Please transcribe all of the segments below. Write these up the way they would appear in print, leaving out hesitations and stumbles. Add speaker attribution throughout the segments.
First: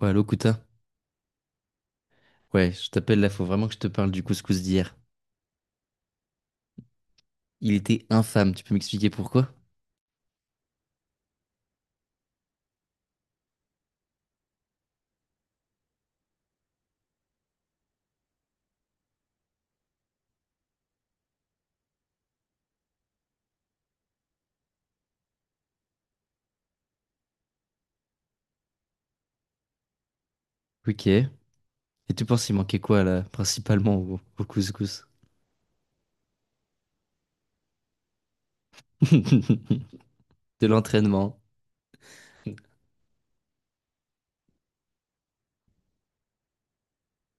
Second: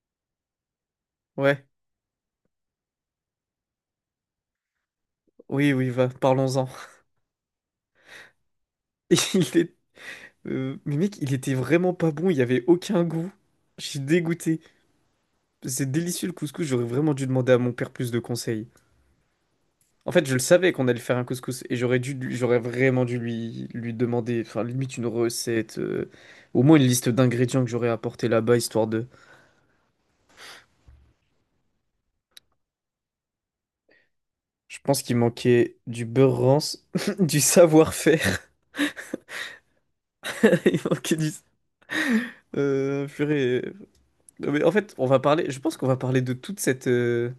Speaker 1: Ouais, Locuta.
Speaker 2: Ouais,
Speaker 1: Ouais, je t'appelle là, faut vraiment que je te parle du couscous d'hier.
Speaker 2: oui, oui, va, parlons-en.
Speaker 1: Il était infâme, tu peux m'expliquer
Speaker 2: Et Il
Speaker 1: pourquoi?
Speaker 2: est... mais mec, il était vraiment pas bon, il y avait aucun goût. Je suis dégoûté. C'est délicieux le couscous, j'aurais vraiment dû demander à mon père plus de conseils. En fait, je le savais qu'on allait faire un couscous et j'aurais dû, j'aurais vraiment dû lui demander, enfin, limite une recette, au moins une liste d'ingrédients que j'aurais apporté là-bas, histoire de.
Speaker 1: Ok. Et tu penses il manquait quoi là, principalement au
Speaker 2: Je pense
Speaker 1: couscous?
Speaker 2: qu'il manquait du beurre rance, du savoir-faire,
Speaker 1: De
Speaker 2: il manquait du.
Speaker 1: l'entraînement.
Speaker 2: Purée. Non, mais en fait, on va parler, je pense qu'on va parler de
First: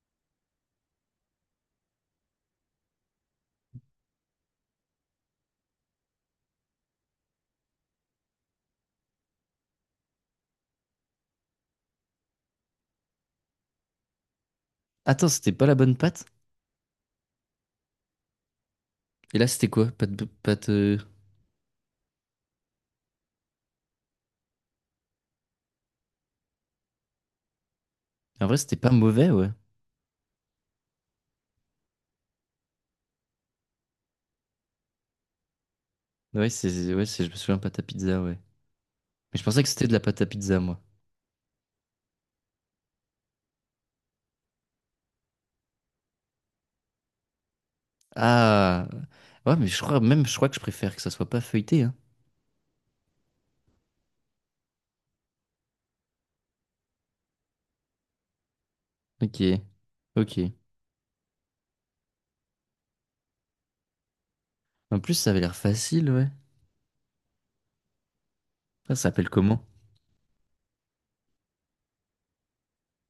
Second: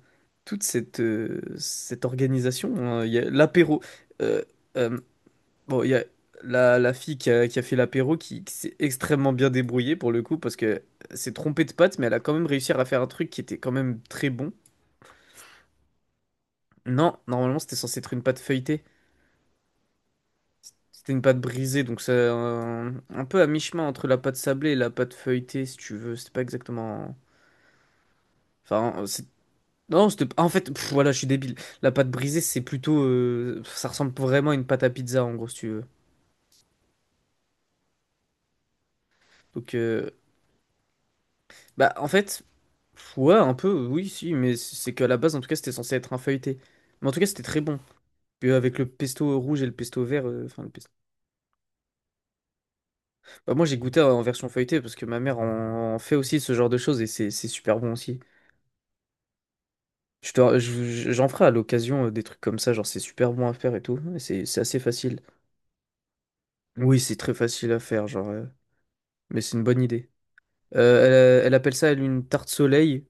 Speaker 2: toute cette, cette organisation, hein. Il y a l'apéro. euh, euh, bon, il y a la fille qui a fait l'apéro qui s'est extrêmement bien débrouillée pour le coup parce que s'est trompée de pâte, mais elle a quand même réussi à faire un truc qui était quand même très bon.
Speaker 1: Attends, c'était pas la bonne pâte?
Speaker 2: Non, normalement, c'était censé être une pâte feuilletée.
Speaker 1: Et là, c'était quoi? Pâte.
Speaker 2: C'était une pâte brisée, donc c'est un peu à mi-chemin entre la pâte sablée et la pâte feuilletée, si tu veux. C'était pas exactement.
Speaker 1: En vrai, c'était pas
Speaker 2: Enfin, c'est-
Speaker 1: mauvais, ouais.
Speaker 2: Non, c'était... En fait, voilà, je suis débile. La pâte brisée, c'est plutôt... ça ressemble vraiment à une pâte à pizza, en gros, si tu veux.
Speaker 1: Je me souviens pâte à pizza, ouais. Mais je pensais que
Speaker 2: Donc,
Speaker 1: c'était de la pâte à pizza, moi.
Speaker 2: bah, en fait, ouais, un peu, oui, si, mais c'est qu'à la base, en tout cas, c'était censé être un feuilleté. Mais en tout cas, c'était très bon. Puis avec le
Speaker 1: Ah,
Speaker 2: pesto
Speaker 1: ouais,
Speaker 2: rouge et
Speaker 1: mais
Speaker 2: le pesto vert,
Speaker 1: je crois que je
Speaker 2: enfin, le pesto...
Speaker 1: préfère que ça soit pas feuilleté, hein.
Speaker 2: Bah, moi, j'ai goûté en version feuilletée, parce que ma mère en, en fait aussi ce genre de choses, et c'est super bon aussi.
Speaker 1: Ok, ok.
Speaker 2: J'en ferai à l'occasion des trucs comme ça, genre, c'est super bon à faire et tout, et c'est assez
Speaker 1: En plus,
Speaker 2: facile.
Speaker 1: ça avait l'air facile, ouais.
Speaker 2: Oui, c'est très facile à faire, genre,
Speaker 1: Ça s'appelle
Speaker 2: mais c'est une
Speaker 1: comment?
Speaker 2: bonne idée. Elle appelle ça, elle, une tarte soleil.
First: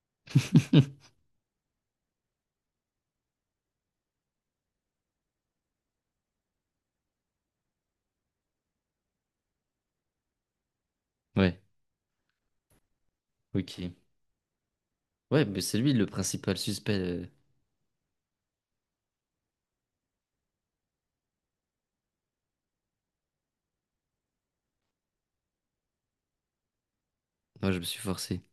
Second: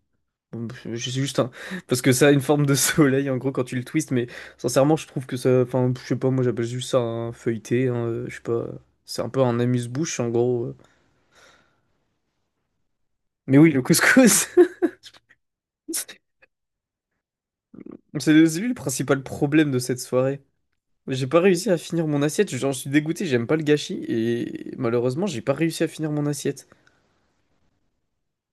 Speaker 2: Bon, je sais juste un... Parce que ça a une forme de soleil, en gros, quand tu le twistes, mais sincèrement, je trouve que ça... Enfin, je sais pas, moi, j'appelle juste ça un feuilleté, hein, je sais pas... C'est un peu un amuse-bouche, en gros,
Speaker 1: Ouais,
Speaker 2: Mais oui, le
Speaker 1: ok.
Speaker 2: couscous!
Speaker 1: Ouais, mais c'est lui le principal suspect.
Speaker 2: C'est lui le principal problème de cette soirée. J'ai pas réussi à finir mon assiette, j'en suis dégoûté, j'aime pas le gâchis, et malheureusement, j'ai pas réussi à finir mon assiette.
Speaker 1: Moi, je me suis forcé.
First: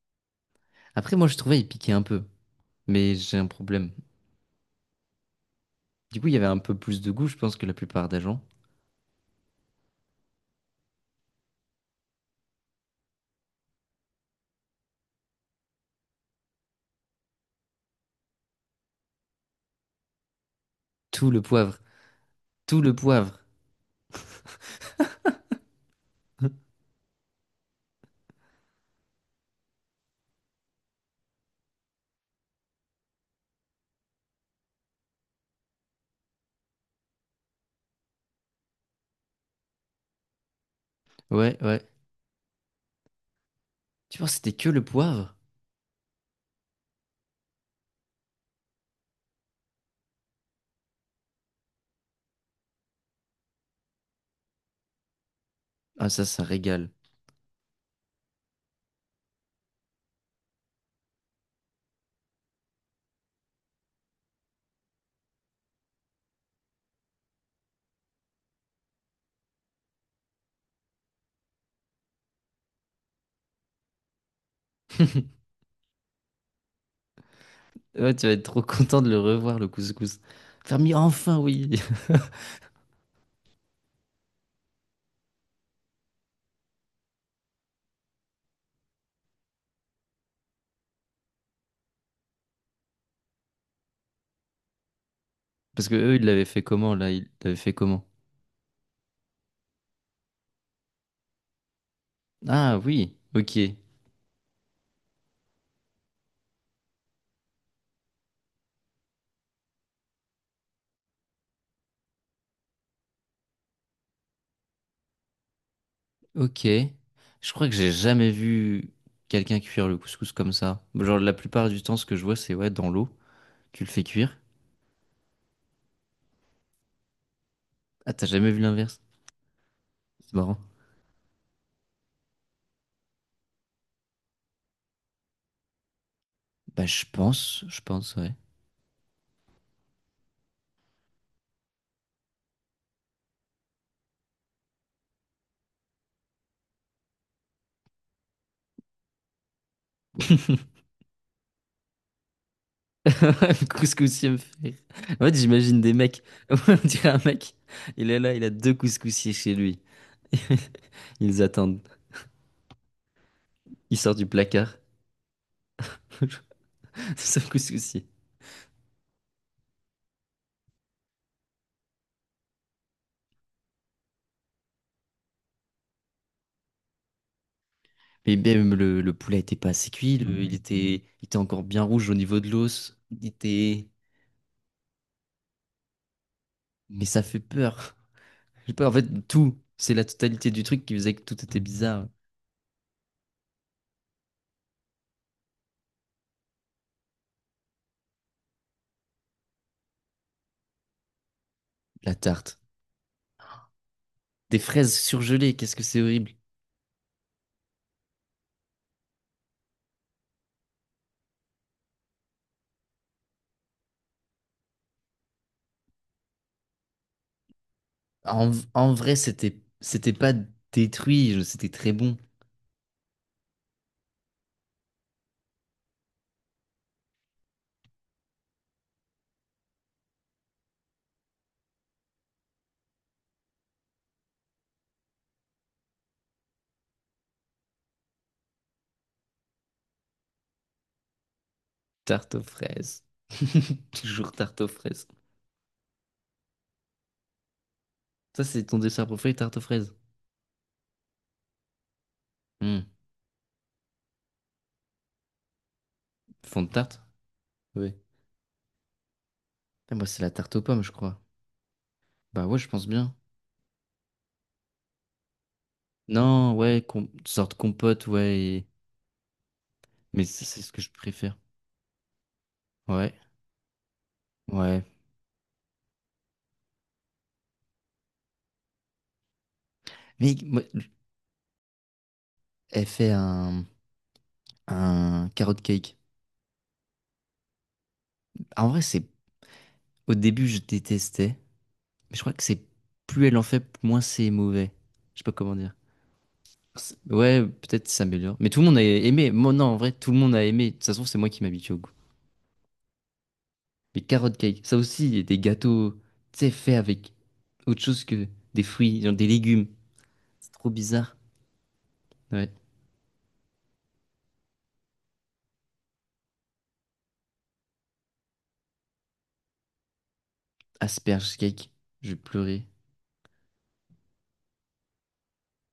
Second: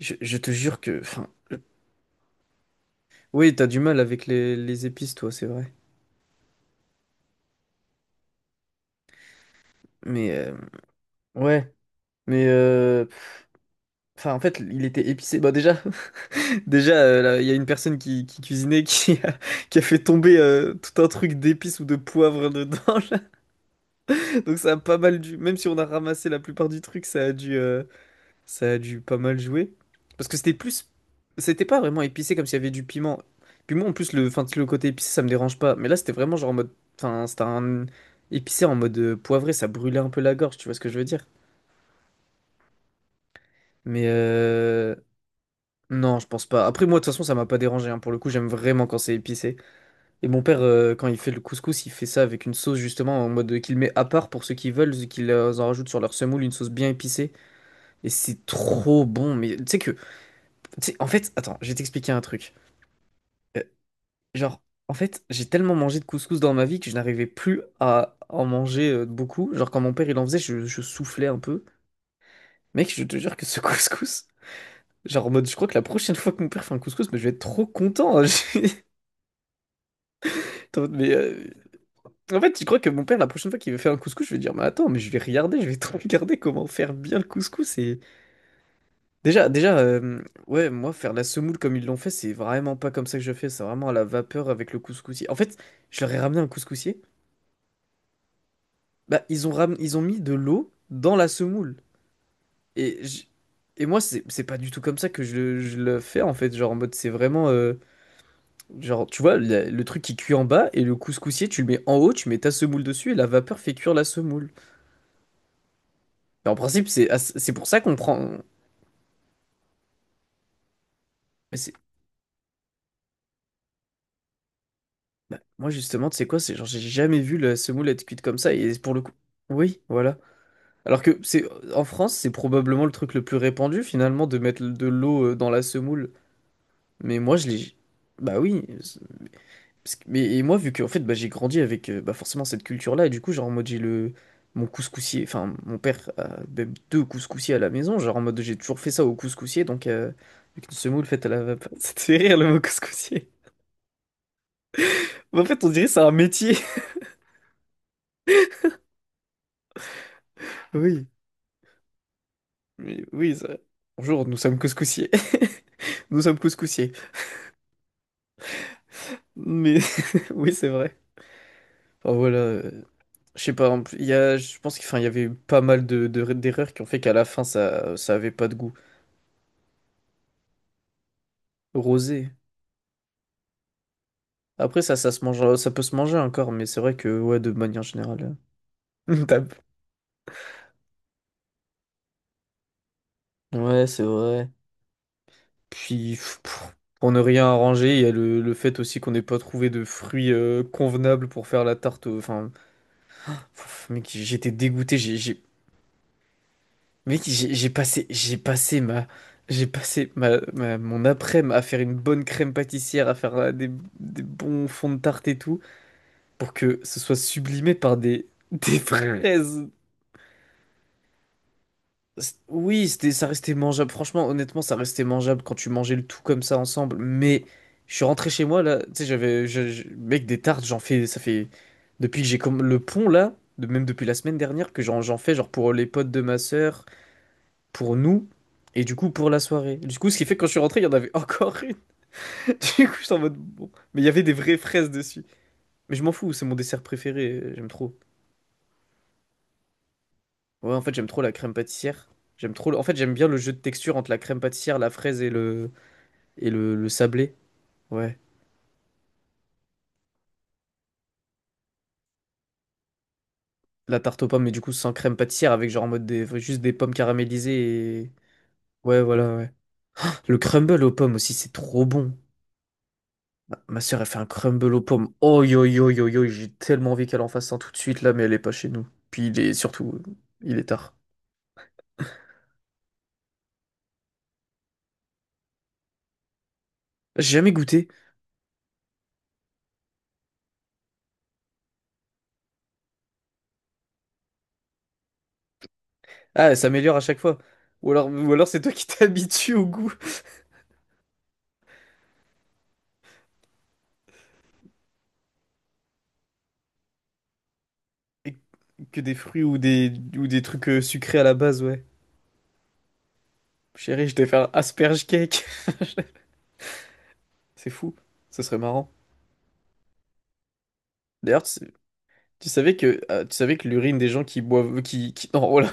Speaker 2: Je te jure que...
Speaker 1: Après, moi,
Speaker 2: Enfin...
Speaker 1: je trouvais il piquait un peu, mais j'ai un
Speaker 2: Oui, t'as du
Speaker 1: problème.
Speaker 2: mal avec les épices, toi, c'est vrai.
Speaker 1: Du coup, il y avait un peu plus de goût, je pense, que la plupart des gens.
Speaker 2: Mais... Ouais. Mais enfin, en fait, il était épicé. Bah déjà, déjà, là, il y a une personne qui cuisinait qui a fait tomber tout un
Speaker 1: Tout
Speaker 2: truc
Speaker 1: le poivre,
Speaker 2: d'épices ou de poivre
Speaker 1: tout le
Speaker 2: dedans, là.
Speaker 1: poivre.
Speaker 2: Donc ça a pas mal dû. Même si on a ramassé la plupart du truc, ça a dû pas mal jouer. Parce que c'était plus, c'était pas vraiment épicé comme s'il y avait du piment. Puis moi, en plus, enfin, le côté épicé, ça me dérange pas. Mais là, c'était vraiment genre en mode, enfin, c'était un épicé en mode poivré. Ça brûlait un peu la gorge. Tu vois ce que je veux dire?
Speaker 1: Ouais, ouais.
Speaker 2: Mais
Speaker 1: Tu penses que c'était que le
Speaker 2: euh,
Speaker 1: poivre?
Speaker 2: Non, je pense pas. Après, moi, de toute façon, ça m'a pas dérangé, hein. Pour le coup, j'aime vraiment quand c'est épicé. Et mon père, quand il fait le couscous, il fait ça avec une sauce, justement, en mode qu'il met à part pour ceux qui veulent, qu'ils en rajoutent sur
Speaker 1: Ah,
Speaker 2: leur
Speaker 1: ça
Speaker 2: semoule, une sauce bien
Speaker 1: régale.
Speaker 2: épicée. Et c'est trop bon. Mais tu sais que. Tu sais, en fait, attends, je vais t'expliquer un truc. Euh, genre, en fait, j'ai tellement mangé de couscous dans ma vie que je n'arrivais plus à en manger beaucoup. Genre, quand mon père, il en faisait, je soufflais un peu. Mec, je te jure que ce couscous. Genre, en mode, je crois que la prochaine fois que mon père fait un couscous, mais je vais être trop
Speaker 1: Ouais,
Speaker 2: content, hein.
Speaker 1: tu vas être trop content de le revoir, le couscous.
Speaker 2: Attends,
Speaker 1: Fermier,
Speaker 2: mais
Speaker 1: enfin, oui.
Speaker 2: en fait, je crois que mon père, la prochaine fois qu'il veut faire un couscous, je vais dire, mais attends, mais je vais regarder, je vais te regarder comment faire bien le couscous. Et déjà, déjà, ouais, moi, faire la semoule comme ils l'ont fait, c'est vraiment pas comme ça que je fais. C'est vraiment à la vapeur avec le couscousier. En fait,
Speaker 1: Parce que
Speaker 2: je leur
Speaker 1: eux,
Speaker 2: ai
Speaker 1: ils
Speaker 2: ramené
Speaker 1: l'avaient
Speaker 2: un
Speaker 1: fait comment,
Speaker 2: couscousier.
Speaker 1: là? Ils l'avaient fait comment?
Speaker 2: Bah, ils ont ram... ils ont mis de l'eau dans la semoule.
Speaker 1: Ah,
Speaker 2: Et
Speaker 1: oui, ok.
Speaker 2: et moi, c'est pas du tout comme ça que je le fais en fait. Genre en mode, c'est vraiment, genre, tu vois, le truc qui cuit en bas et le couscousier, tu le mets en haut, tu mets ta semoule dessus et la vapeur fait cuire la semoule. Mais en
Speaker 1: Ok.
Speaker 2: principe, c'est ah,
Speaker 1: Je
Speaker 2: c'est pour
Speaker 1: crois que
Speaker 2: ça
Speaker 1: j'ai
Speaker 2: qu'on
Speaker 1: jamais
Speaker 2: prend.
Speaker 1: vu quelqu'un cuire le couscous comme ça. Genre, la
Speaker 2: mais
Speaker 1: plupart
Speaker 2: c'est-
Speaker 1: du temps, ce que je vois, c'est ouais, dans l'eau, tu le fais cuire.
Speaker 2: bah, moi, justement, tu sais quoi, c'est genre, j'ai jamais vu la semoule être
Speaker 1: Ah,
Speaker 2: cuite
Speaker 1: t'as
Speaker 2: comme
Speaker 1: jamais
Speaker 2: ça,
Speaker 1: vu
Speaker 2: et pour
Speaker 1: l'inverse?
Speaker 2: le coup. Oui, voilà.
Speaker 1: C'est marrant.
Speaker 2: Alors que c'est en France, c'est probablement le truc le plus répandu, finalement, de mettre de l'eau dans la semoule. Mais moi, je l'ai.
Speaker 1: Je pense, ouais.
Speaker 2: Bah oui. Mais et moi, vu que en fait, bah, j'ai grandi avec bah, forcément cette culture-là, et du coup, genre, en mode, j'ai le. Mon couscoussier, enfin, mon père a même deux couscoussiers à la maison, genre en mode, j'ai toujours fait ça au couscoussier, donc. Avec une semoule faite à la vapeur. Ça te fait rire le mot couscoussier.
Speaker 1: Le couscoussier me fait rire. En fait,
Speaker 2: Mais en fait, on
Speaker 1: j'imagine
Speaker 2: dirait
Speaker 1: des
Speaker 2: que c'est un
Speaker 1: mecs.
Speaker 2: métier.
Speaker 1: On dirait un mec, il est là, il a deux couscoussiers chez lui.
Speaker 2: Oui,
Speaker 1: Ils attendent.
Speaker 2: oui, oui.
Speaker 1: Il sort du
Speaker 2: Bonjour, nous sommes
Speaker 1: placard.
Speaker 2: couscoussiers. Nous sommes couscoussiers.
Speaker 1: C'est un couscoussier.
Speaker 2: Mais oui, c'est vrai. Enfin, voilà. Je sais pas, en plus, il y a, je pense qu'il enfin, il y avait eu pas mal d'erreurs qui ont fait qu'à la fin, ça avait
Speaker 1: Mais
Speaker 2: pas de goût.
Speaker 1: même le poulet était pas assez cuit, il était encore bien rouge au
Speaker 2: Rosé.
Speaker 1: niveau de l'os. Il était.
Speaker 2: Après, ça se mange, ça peut se manger encore, mais c'est vrai
Speaker 1: Mais
Speaker 2: que,
Speaker 1: ça fait
Speaker 2: ouais, de manière
Speaker 1: peur.
Speaker 2: générale.
Speaker 1: J'ai peur. En
Speaker 2: euh,
Speaker 1: fait,
Speaker 2: t'as-
Speaker 1: tout, c'est la totalité du truc qui faisait que tout était bizarre.
Speaker 2: Ouais, c'est vrai. Puis, pour ne rien arranger, il y a le fait aussi qu'on n'ait pas trouvé de fruits convenables pour faire la tarte.
Speaker 1: La
Speaker 2: Enfin,
Speaker 1: tarte.
Speaker 2: Mec, j'étais
Speaker 1: Des fraises
Speaker 2: dégoûté.
Speaker 1: surgelées, qu'est-ce que c'est horrible.
Speaker 2: Mec, j'ai passé, Mon après-midi à faire une bonne crème pâtissière, à faire des bons fonds de tarte et tout, pour que ce soit sublimé par des,
Speaker 1: En,
Speaker 2: des
Speaker 1: en vrai, c'était
Speaker 2: fraises.
Speaker 1: c'était pas détruit, c'était très bon.
Speaker 2: Oui, c'était, ça restait mangeable. Franchement, honnêtement, ça restait mangeable quand tu mangeais le tout comme ça ensemble. Mais je suis rentré chez moi là. Tu sais, j'avais, mec, des tartes, j'en fais, ça fait depuis que j'ai comme le pont là, de, même depuis la semaine dernière que j'en fais genre pour les potes de ma sœur pour nous et du coup pour la soirée. Du coup, ce qui fait que quand je suis rentré, il y en avait encore une.
Speaker 1: Tarte aux
Speaker 2: Du coup,
Speaker 1: fraises.
Speaker 2: j'étais en mode bon. Mais il y avait
Speaker 1: Toujours
Speaker 2: des vraies
Speaker 1: tarte aux
Speaker 2: fraises
Speaker 1: fraises.
Speaker 2: dessus. Mais je m'en fous, c'est mon dessert préféré, j'aime trop.
Speaker 1: Ça, c'est ton dessert préféré, tarte aux fraises.
Speaker 2: Ouais, en fait, j'aime trop la crème pâtissière. J'aime trop. En
Speaker 1: Hmm.
Speaker 2: fait, j'aime bien le jeu de texture entre la crème pâtissière, la fraise et
Speaker 1: Fond de
Speaker 2: le
Speaker 1: tarte?
Speaker 2: sablé.
Speaker 1: Oui.
Speaker 2: Ouais.
Speaker 1: Ah, moi, c'est la tarte aux pommes, je crois. Bah ouais, je pense bien.
Speaker 2: La tarte aux pommes, mais du coup sans crème pâtissière, avec genre en mode des...
Speaker 1: Non,
Speaker 2: juste des
Speaker 1: ouais,
Speaker 2: pommes
Speaker 1: sorte
Speaker 2: caramélisées
Speaker 1: compote,
Speaker 2: et.
Speaker 1: ouais.
Speaker 2: Ouais, voilà, ouais.
Speaker 1: Mais
Speaker 2: Le
Speaker 1: ça, c'est ce que
Speaker 2: crumble
Speaker 1: je
Speaker 2: aux pommes aussi,
Speaker 1: préfère.
Speaker 2: c'est trop bon.
Speaker 1: Ouais,
Speaker 2: Ma sœur, elle fait un crumble aux
Speaker 1: ouais.
Speaker 2: pommes. Oh yo yo yo yo, j'ai tellement envie qu'elle en fasse un tout de suite là, mais elle est pas chez nous. Puis il est surtout,
Speaker 1: Mais
Speaker 2: il
Speaker 1: moi,
Speaker 2: est tard.
Speaker 1: elle fait un carrot cake.
Speaker 2: J'ai jamais goûté.
Speaker 1: En vrai, c'est au début, je détestais, mais je crois que c'est plus elle en fait, moins c'est mauvais. Je sais pas comment dire.
Speaker 2: Ah, elle s'améliore à chaque fois.
Speaker 1: Ouais, peut-être
Speaker 2: Ou
Speaker 1: ça
Speaker 2: alors, ou
Speaker 1: s'améliore.
Speaker 2: alors
Speaker 1: Mais tout
Speaker 2: c'est
Speaker 1: le
Speaker 2: toi
Speaker 1: monde a
Speaker 2: qui
Speaker 1: aimé. Moi,
Speaker 2: t'habitues
Speaker 1: non,
Speaker 2: au
Speaker 1: en vrai,
Speaker 2: goût.
Speaker 1: tout le monde a aimé. De toute façon, c'est moi qui m'habitue au goût. Mais carrot cake, ça aussi, il y a des gâteaux, tu sais, faits avec autre chose que
Speaker 2: Et
Speaker 1: des
Speaker 2: que
Speaker 1: fruits, genre
Speaker 2: des
Speaker 1: des
Speaker 2: fruits ou
Speaker 1: légumes.
Speaker 2: ou des
Speaker 1: C'est
Speaker 2: trucs
Speaker 1: trop bizarre.
Speaker 2: sucrés à la base, ouais.
Speaker 1: Ouais.
Speaker 2: Chérie, je vais faire un asperge cake. C'est fou. Ça serait marrant.
Speaker 1: Asperge
Speaker 2: D'ailleurs,
Speaker 1: cake, je vais
Speaker 2: tu
Speaker 1: pleurer.
Speaker 2: savais que, l'urine des gens qui boivent, non, voilà,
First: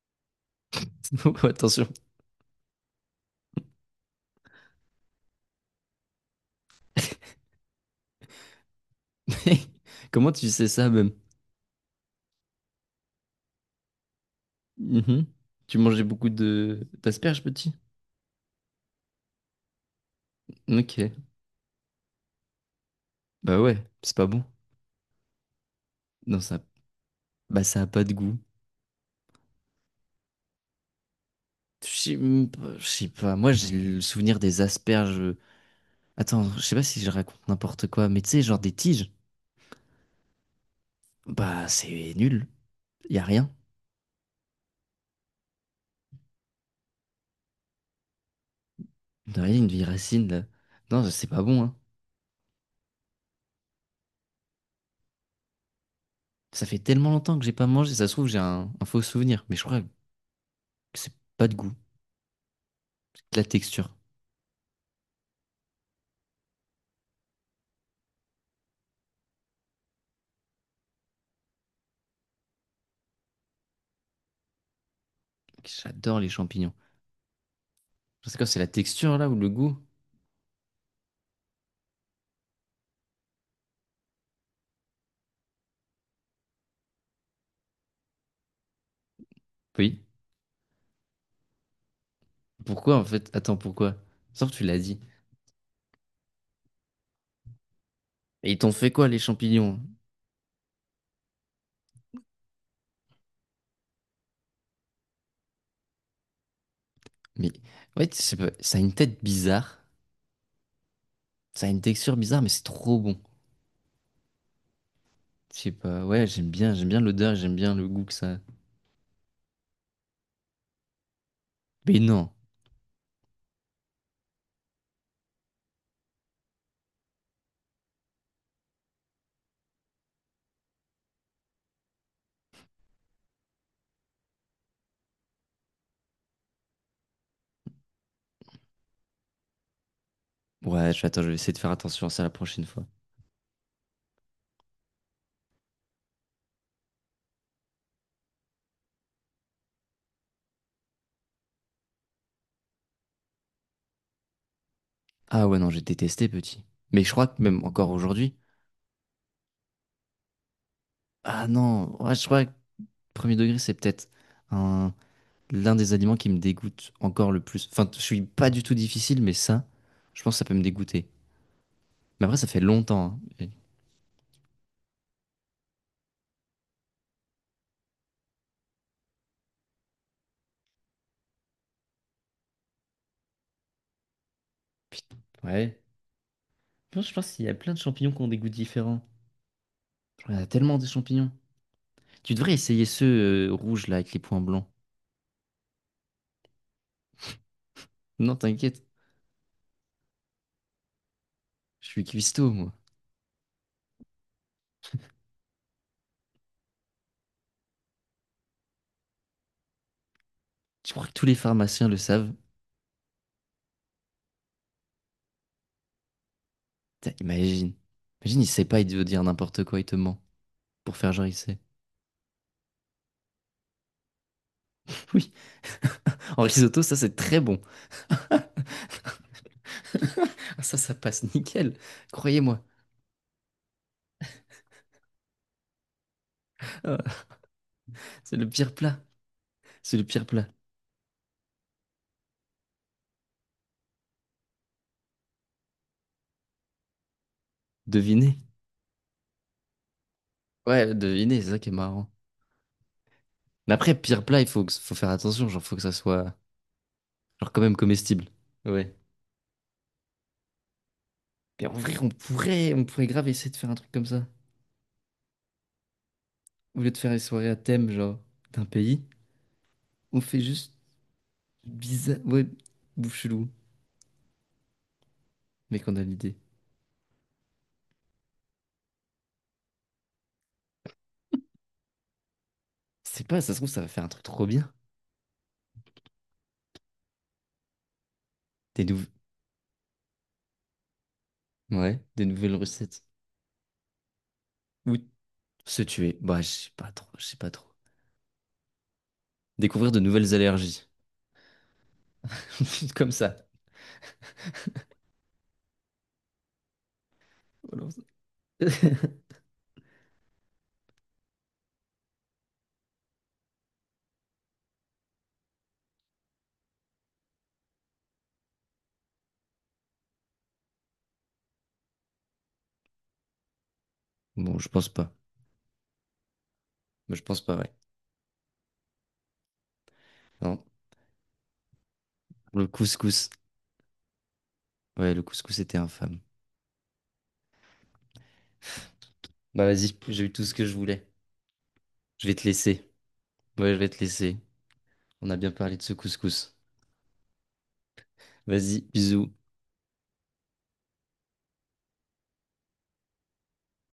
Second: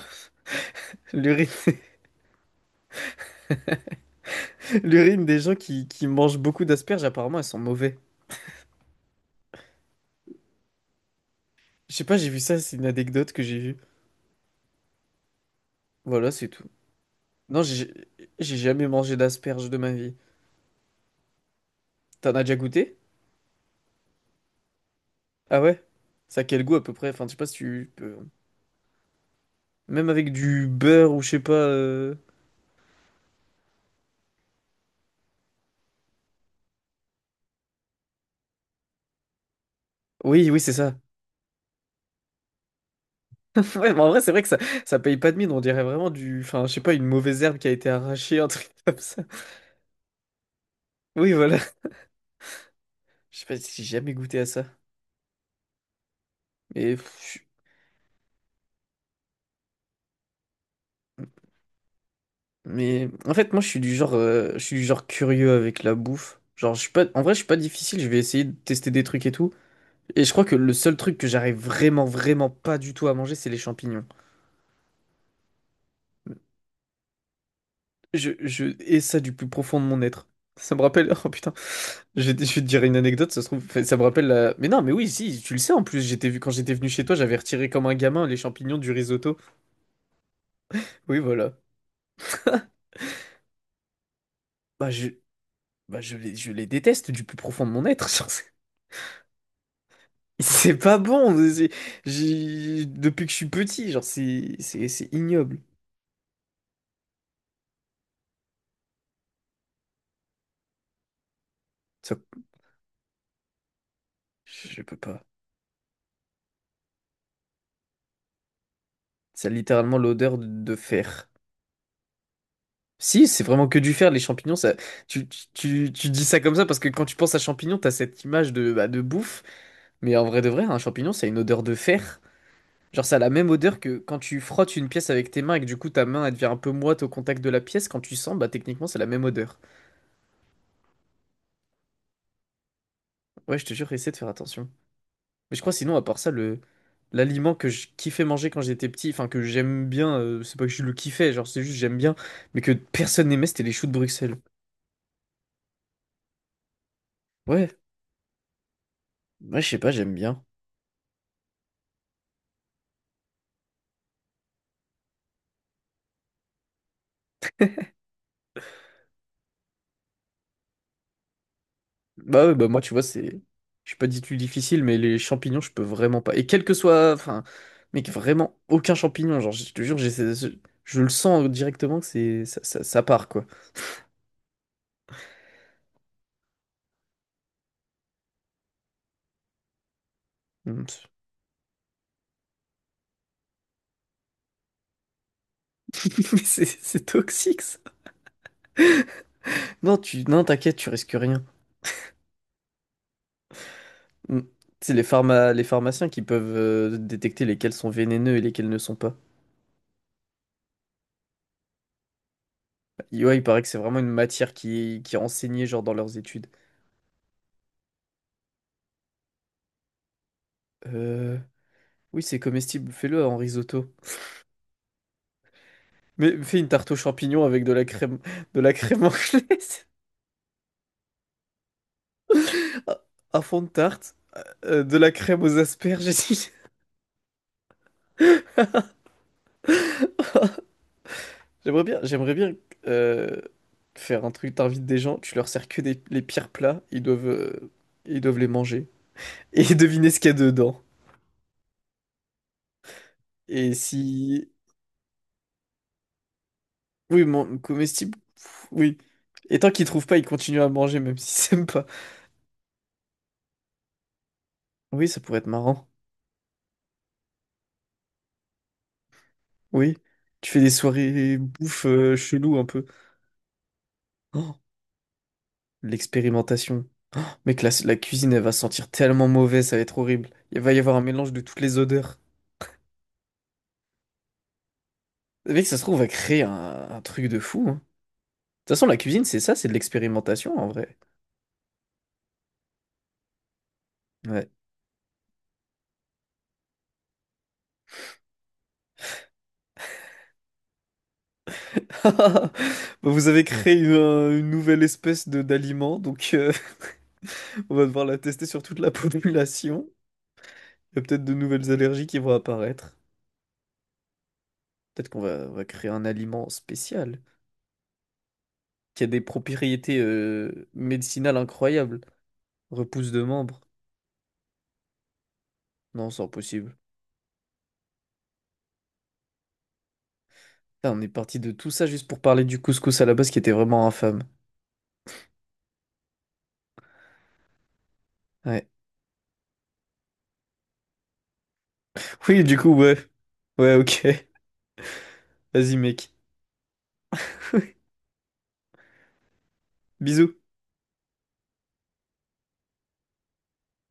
Speaker 1: Oh,
Speaker 2: l'urine,
Speaker 1: attention.
Speaker 2: l'urine des gens qui mangent beaucoup d'asperges, apparemment, elles sont mauvaises.
Speaker 1: Comment tu sais ça, même?
Speaker 2: Je sais pas, j'ai vu ça, c'est une anecdote que j'ai vue.
Speaker 1: Mhm. Tu mangeais beaucoup
Speaker 2: Voilà, c'est tout.
Speaker 1: de d'asperges,
Speaker 2: Non,
Speaker 1: petit?
Speaker 2: j'ai jamais mangé d'asperges de ma vie.
Speaker 1: Ok.
Speaker 2: T'en as déjà goûté?
Speaker 1: Bah ouais, c'est pas bon.
Speaker 2: Ah ouais?
Speaker 1: Non,
Speaker 2: Ça a
Speaker 1: ça,
Speaker 2: quel goût à peu près? Enfin, je sais pas si
Speaker 1: bah ça a
Speaker 2: tu
Speaker 1: pas de
Speaker 2: peux...
Speaker 1: goût.
Speaker 2: Même avec du beurre ou je sais pas...
Speaker 1: Je sais pas. Moi, j'ai le souvenir des asperges. Attends, je sais pas si je raconte n'importe quoi, mais tu sais, genre des tiges.
Speaker 2: Oui, oui, c'est ça.
Speaker 1: Bah, c'est nul. Y a rien.
Speaker 2: Ouais, mais en vrai, c'est vrai que ça paye pas de mine, on dirait vraiment du... Enfin, je sais pas, une mauvaise herbe qui a été arrachée, un truc comme ça.
Speaker 1: De rien, une vieille racine, là. Non, c'est
Speaker 2: Oui,
Speaker 1: pas
Speaker 2: voilà.
Speaker 1: bon, hein.
Speaker 2: Je sais pas si j'ai jamais goûté à ça.
Speaker 1: Ça fait
Speaker 2: Mais...
Speaker 1: tellement longtemps
Speaker 2: pff, je-
Speaker 1: que j'ai pas mangé, ça se trouve, j'ai un faux souvenir. Mais je crois que c'est pas de goût,
Speaker 2: Mais...
Speaker 1: c'est
Speaker 2: En
Speaker 1: de la
Speaker 2: fait, moi, je suis
Speaker 1: texture.
Speaker 2: du genre... je suis du genre curieux avec la bouffe. Genre, je suis pas... En vrai, je suis pas difficile, je vais essayer de tester des trucs et tout. Et je crois que le seul truc que j'arrive vraiment, vraiment pas du tout à manger, c'est les champignons.
Speaker 1: J'adore les champignons.
Speaker 2: Je,
Speaker 1: C'est quoi, c'est
Speaker 2: je
Speaker 1: la
Speaker 2: hais
Speaker 1: texture,
Speaker 2: ça
Speaker 1: là,
Speaker 2: du
Speaker 1: ou le
Speaker 2: plus
Speaker 1: goût?
Speaker 2: profond de mon être. Ça me rappelle, oh putain, je vais te dire une anecdote, ça se trouve, enfin, ça me rappelle la... Mais non, mais oui, si, tu le sais en plus, j'étais vu quand j'étais venu chez toi, j'avais retiré comme un gamin les champignons du risotto.
Speaker 1: Oui.
Speaker 2: Oui, voilà.
Speaker 1: Pourquoi, en fait? Attends, pourquoi? Sauf que tu l'as
Speaker 2: Bah
Speaker 1: dit.
Speaker 2: je, bah, je les déteste du plus profond de mon être. Genre,
Speaker 1: Et ils t'ont fait quoi, les champignons?
Speaker 2: c'est pas bon. C'est- j'ai- depuis que je suis petit, genre c'est ignoble.
Speaker 1: Mais ouais, je sais pas, ça a une tête bizarre, ça a une
Speaker 2: Ça-
Speaker 1: texture bizarre, mais c'est trop bon.
Speaker 2: je peux pas.
Speaker 1: Je sais pas, ouais, j'aime bien l'odeur, j'aime bien le goût que ça a.
Speaker 2: Ça a littéralement l'odeur de fer.
Speaker 1: Mais non.
Speaker 2: Si, c'est vraiment que du fer, les champignons, ça... tu dis ça comme ça parce que quand tu penses à champignons, t'as cette image de, bah, de bouffe, mais en vrai de vrai, un champignon, ça a une odeur de fer. Genre, ça a la même odeur que quand tu frottes une pièce avec tes mains et que du coup ta main elle devient un peu moite au contact de la pièce, quand tu sens, bah techniquement c'est la même odeur.
Speaker 1: Ouais, attends, je vais essayer de faire attention à ça la prochaine fois.
Speaker 2: Ouais, je te jure, essaie de faire attention. Mais je crois sinon, à part ça, le l'aliment que je kiffais manger quand j'étais petit, enfin que j'aime bien, c'est pas que je le kiffais, genre c'est juste j'aime bien, mais que personne n'aimait, c'était les choux de Bruxelles.
Speaker 1: Ah ouais, non, j'ai détesté petit. Mais je crois que même
Speaker 2: Ouais,
Speaker 1: encore aujourd'hui.
Speaker 2: ouais, je sais pas, j'aime bien.
Speaker 1: Ah non, ouais, je crois que premier degré, c'est peut-être un- l'un des aliments qui me dégoûte encore le plus. Enfin, je suis pas du tout difficile, mais ça, je pense que ça peut me dégoûter. Mais après, ça
Speaker 2: Bah ouais,
Speaker 1: fait
Speaker 2: bah moi tu vois,
Speaker 1: longtemps,
Speaker 2: c'est.
Speaker 1: hein.
Speaker 2: Je suis pas dit plus difficile, mais les champignons, je peux vraiment pas. Et quel que soit. Enfin, mec, vraiment aucun champignon. Genre, je te jure, j'ai ce- je le sens directement que c'est. Ça part, quoi.
Speaker 1: Putain, ouais. Je pense qu'il y a plein de champignons qui ont des goûts différents. Il y en a tellement des
Speaker 2: Mm.
Speaker 1: champignons. Tu devrais essayer ceux rouges là avec les points blancs.
Speaker 2: Mais c'est toxique, ça.
Speaker 1: Non, t'inquiète,
Speaker 2: Non, tu... non, t'inquiète, tu risques rien.
Speaker 1: je suis cuistot moi.
Speaker 2: Mm. C'est les pharma... les pharmaciens qui peuvent détecter lesquels sont vénéneux et lesquels ne sont pas.
Speaker 1: Tu crois que tous les pharmaciens le savent?
Speaker 2: Et ouais, il paraît que c'est vraiment une matière qui est enseignée, genre, dans leurs études.
Speaker 1: Putain, imagine. Imagine, il sait pas, il veut dire n'importe quoi, il te ment pour faire genre il
Speaker 2: Euh...
Speaker 1: sait.
Speaker 2: Oui, c'est comestible, fais-le en risotto.
Speaker 1: Oui,
Speaker 2: Mais
Speaker 1: en
Speaker 2: fais une
Speaker 1: risotto,
Speaker 2: tarte
Speaker 1: ça
Speaker 2: aux
Speaker 1: c'est très
Speaker 2: champignons
Speaker 1: bon.
Speaker 2: avec de la crème anglaise,
Speaker 1: Ça passe nickel. Croyez-moi,
Speaker 2: un un fond de tarte, de la crème aux asperges. Et tout.
Speaker 1: ah, c'est le pire plat. C'est le pire plat.
Speaker 2: J'aimerais bien euh, faire un truc. T'invites des gens, tu leur sers que des- les pires plats, ils
Speaker 1: Devinez.
Speaker 2: doivent les manger et deviner ce qu'il y a dedans.
Speaker 1: Ouais, devinez, c'est ça qui est marrant. Mais
Speaker 2: Et
Speaker 1: après, pire plat, il
Speaker 2: si,
Speaker 1: faut, faut faire attention, genre faut que ça soit
Speaker 2: oui,
Speaker 1: genre
Speaker 2: mon
Speaker 1: quand même
Speaker 2: comestible,
Speaker 1: comestible.
Speaker 2: pff,
Speaker 1: Ouais.
Speaker 2: oui. Et tant qu'ils trouvent pas, ils continuent à manger même s'ils aiment
Speaker 1: Mais en
Speaker 2: pas.
Speaker 1: vrai, on pourrait grave essayer de faire un truc comme ça.
Speaker 2: Oui, ça pourrait être marrant.
Speaker 1: Au lieu de faire les soirées à thème, genre, d'un pays,
Speaker 2: Oui,
Speaker 1: on fait
Speaker 2: tu fais des
Speaker 1: juste
Speaker 2: soirées bouffe
Speaker 1: bizarre, ouais,
Speaker 2: chelou un peu.
Speaker 1: bouche-loup,
Speaker 2: Oh.
Speaker 1: mais qu'on a l'idée.
Speaker 2: L'expérimentation. Oh, mec, la cuisine, elle va sentir tellement mauvais, ça va être horrible. Il va y avoir un mélange de toutes les odeurs.
Speaker 1: C'est pas, ça se trouve, ça va faire un truc trop bien.
Speaker 2: Mec, ça se trouve, on va créer un truc de fou, hein. De toute
Speaker 1: Des
Speaker 2: façon, la
Speaker 1: nouveaux,
Speaker 2: cuisine, c'est ça, c'est de l'expérimentation en vrai.
Speaker 1: ouais, des nouvelles recettes.
Speaker 2: Ouais.
Speaker 1: Ou se tuer. Bah, je sais pas trop. Découvrir de nouvelles allergies.
Speaker 2: Bah,
Speaker 1: Comme
Speaker 2: vous
Speaker 1: ça.
Speaker 2: avez créé une nouvelle espèce de d'aliment, donc on va
Speaker 1: Voilà.
Speaker 2: devoir la tester sur toute la population. Il y a peut-être de nouvelles allergies qui vont apparaître. Peut-être qu'on va, on va créer un aliment spécial qui a des propriétés médicinales incroyables. Repousse de membres.
Speaker 1: Bon, je pense pas.
Speaker 2: Non, c'est impossible.
Speaker 1: Moi, je pense pas, ouais. Non.
Speaker 2: Putain, on est parti de tout ça juste pour parler du
Speaker 1: Le
Speaker 2: couscous à la
Speaker 1: couscous.
Speaker 2: base qui était vraiment infâme.
Speaker 1: Ouais, le couscous était infâme.
Speaker 2: Ouais.
Speaker 1: Bah, vas-y, j'ai eu tout ce que je voulais. Je vais te
Speaker 2: Oui, du coup,
Speaker 1: laisser.
Speaker 2: ouais.
Speaker 1: Ouais,
Speaker 2: Ouais,
Speaker 1: je vais te
Speaker 2: ok.
Speaker 1: laisser. On a bien
Speaker 2: Vas-y,
Speaker 1: parlé de ce
Speaker 2: mec.
Speaker 1: couscous. Vas-y, bisous.
Speaker 2: Bisous.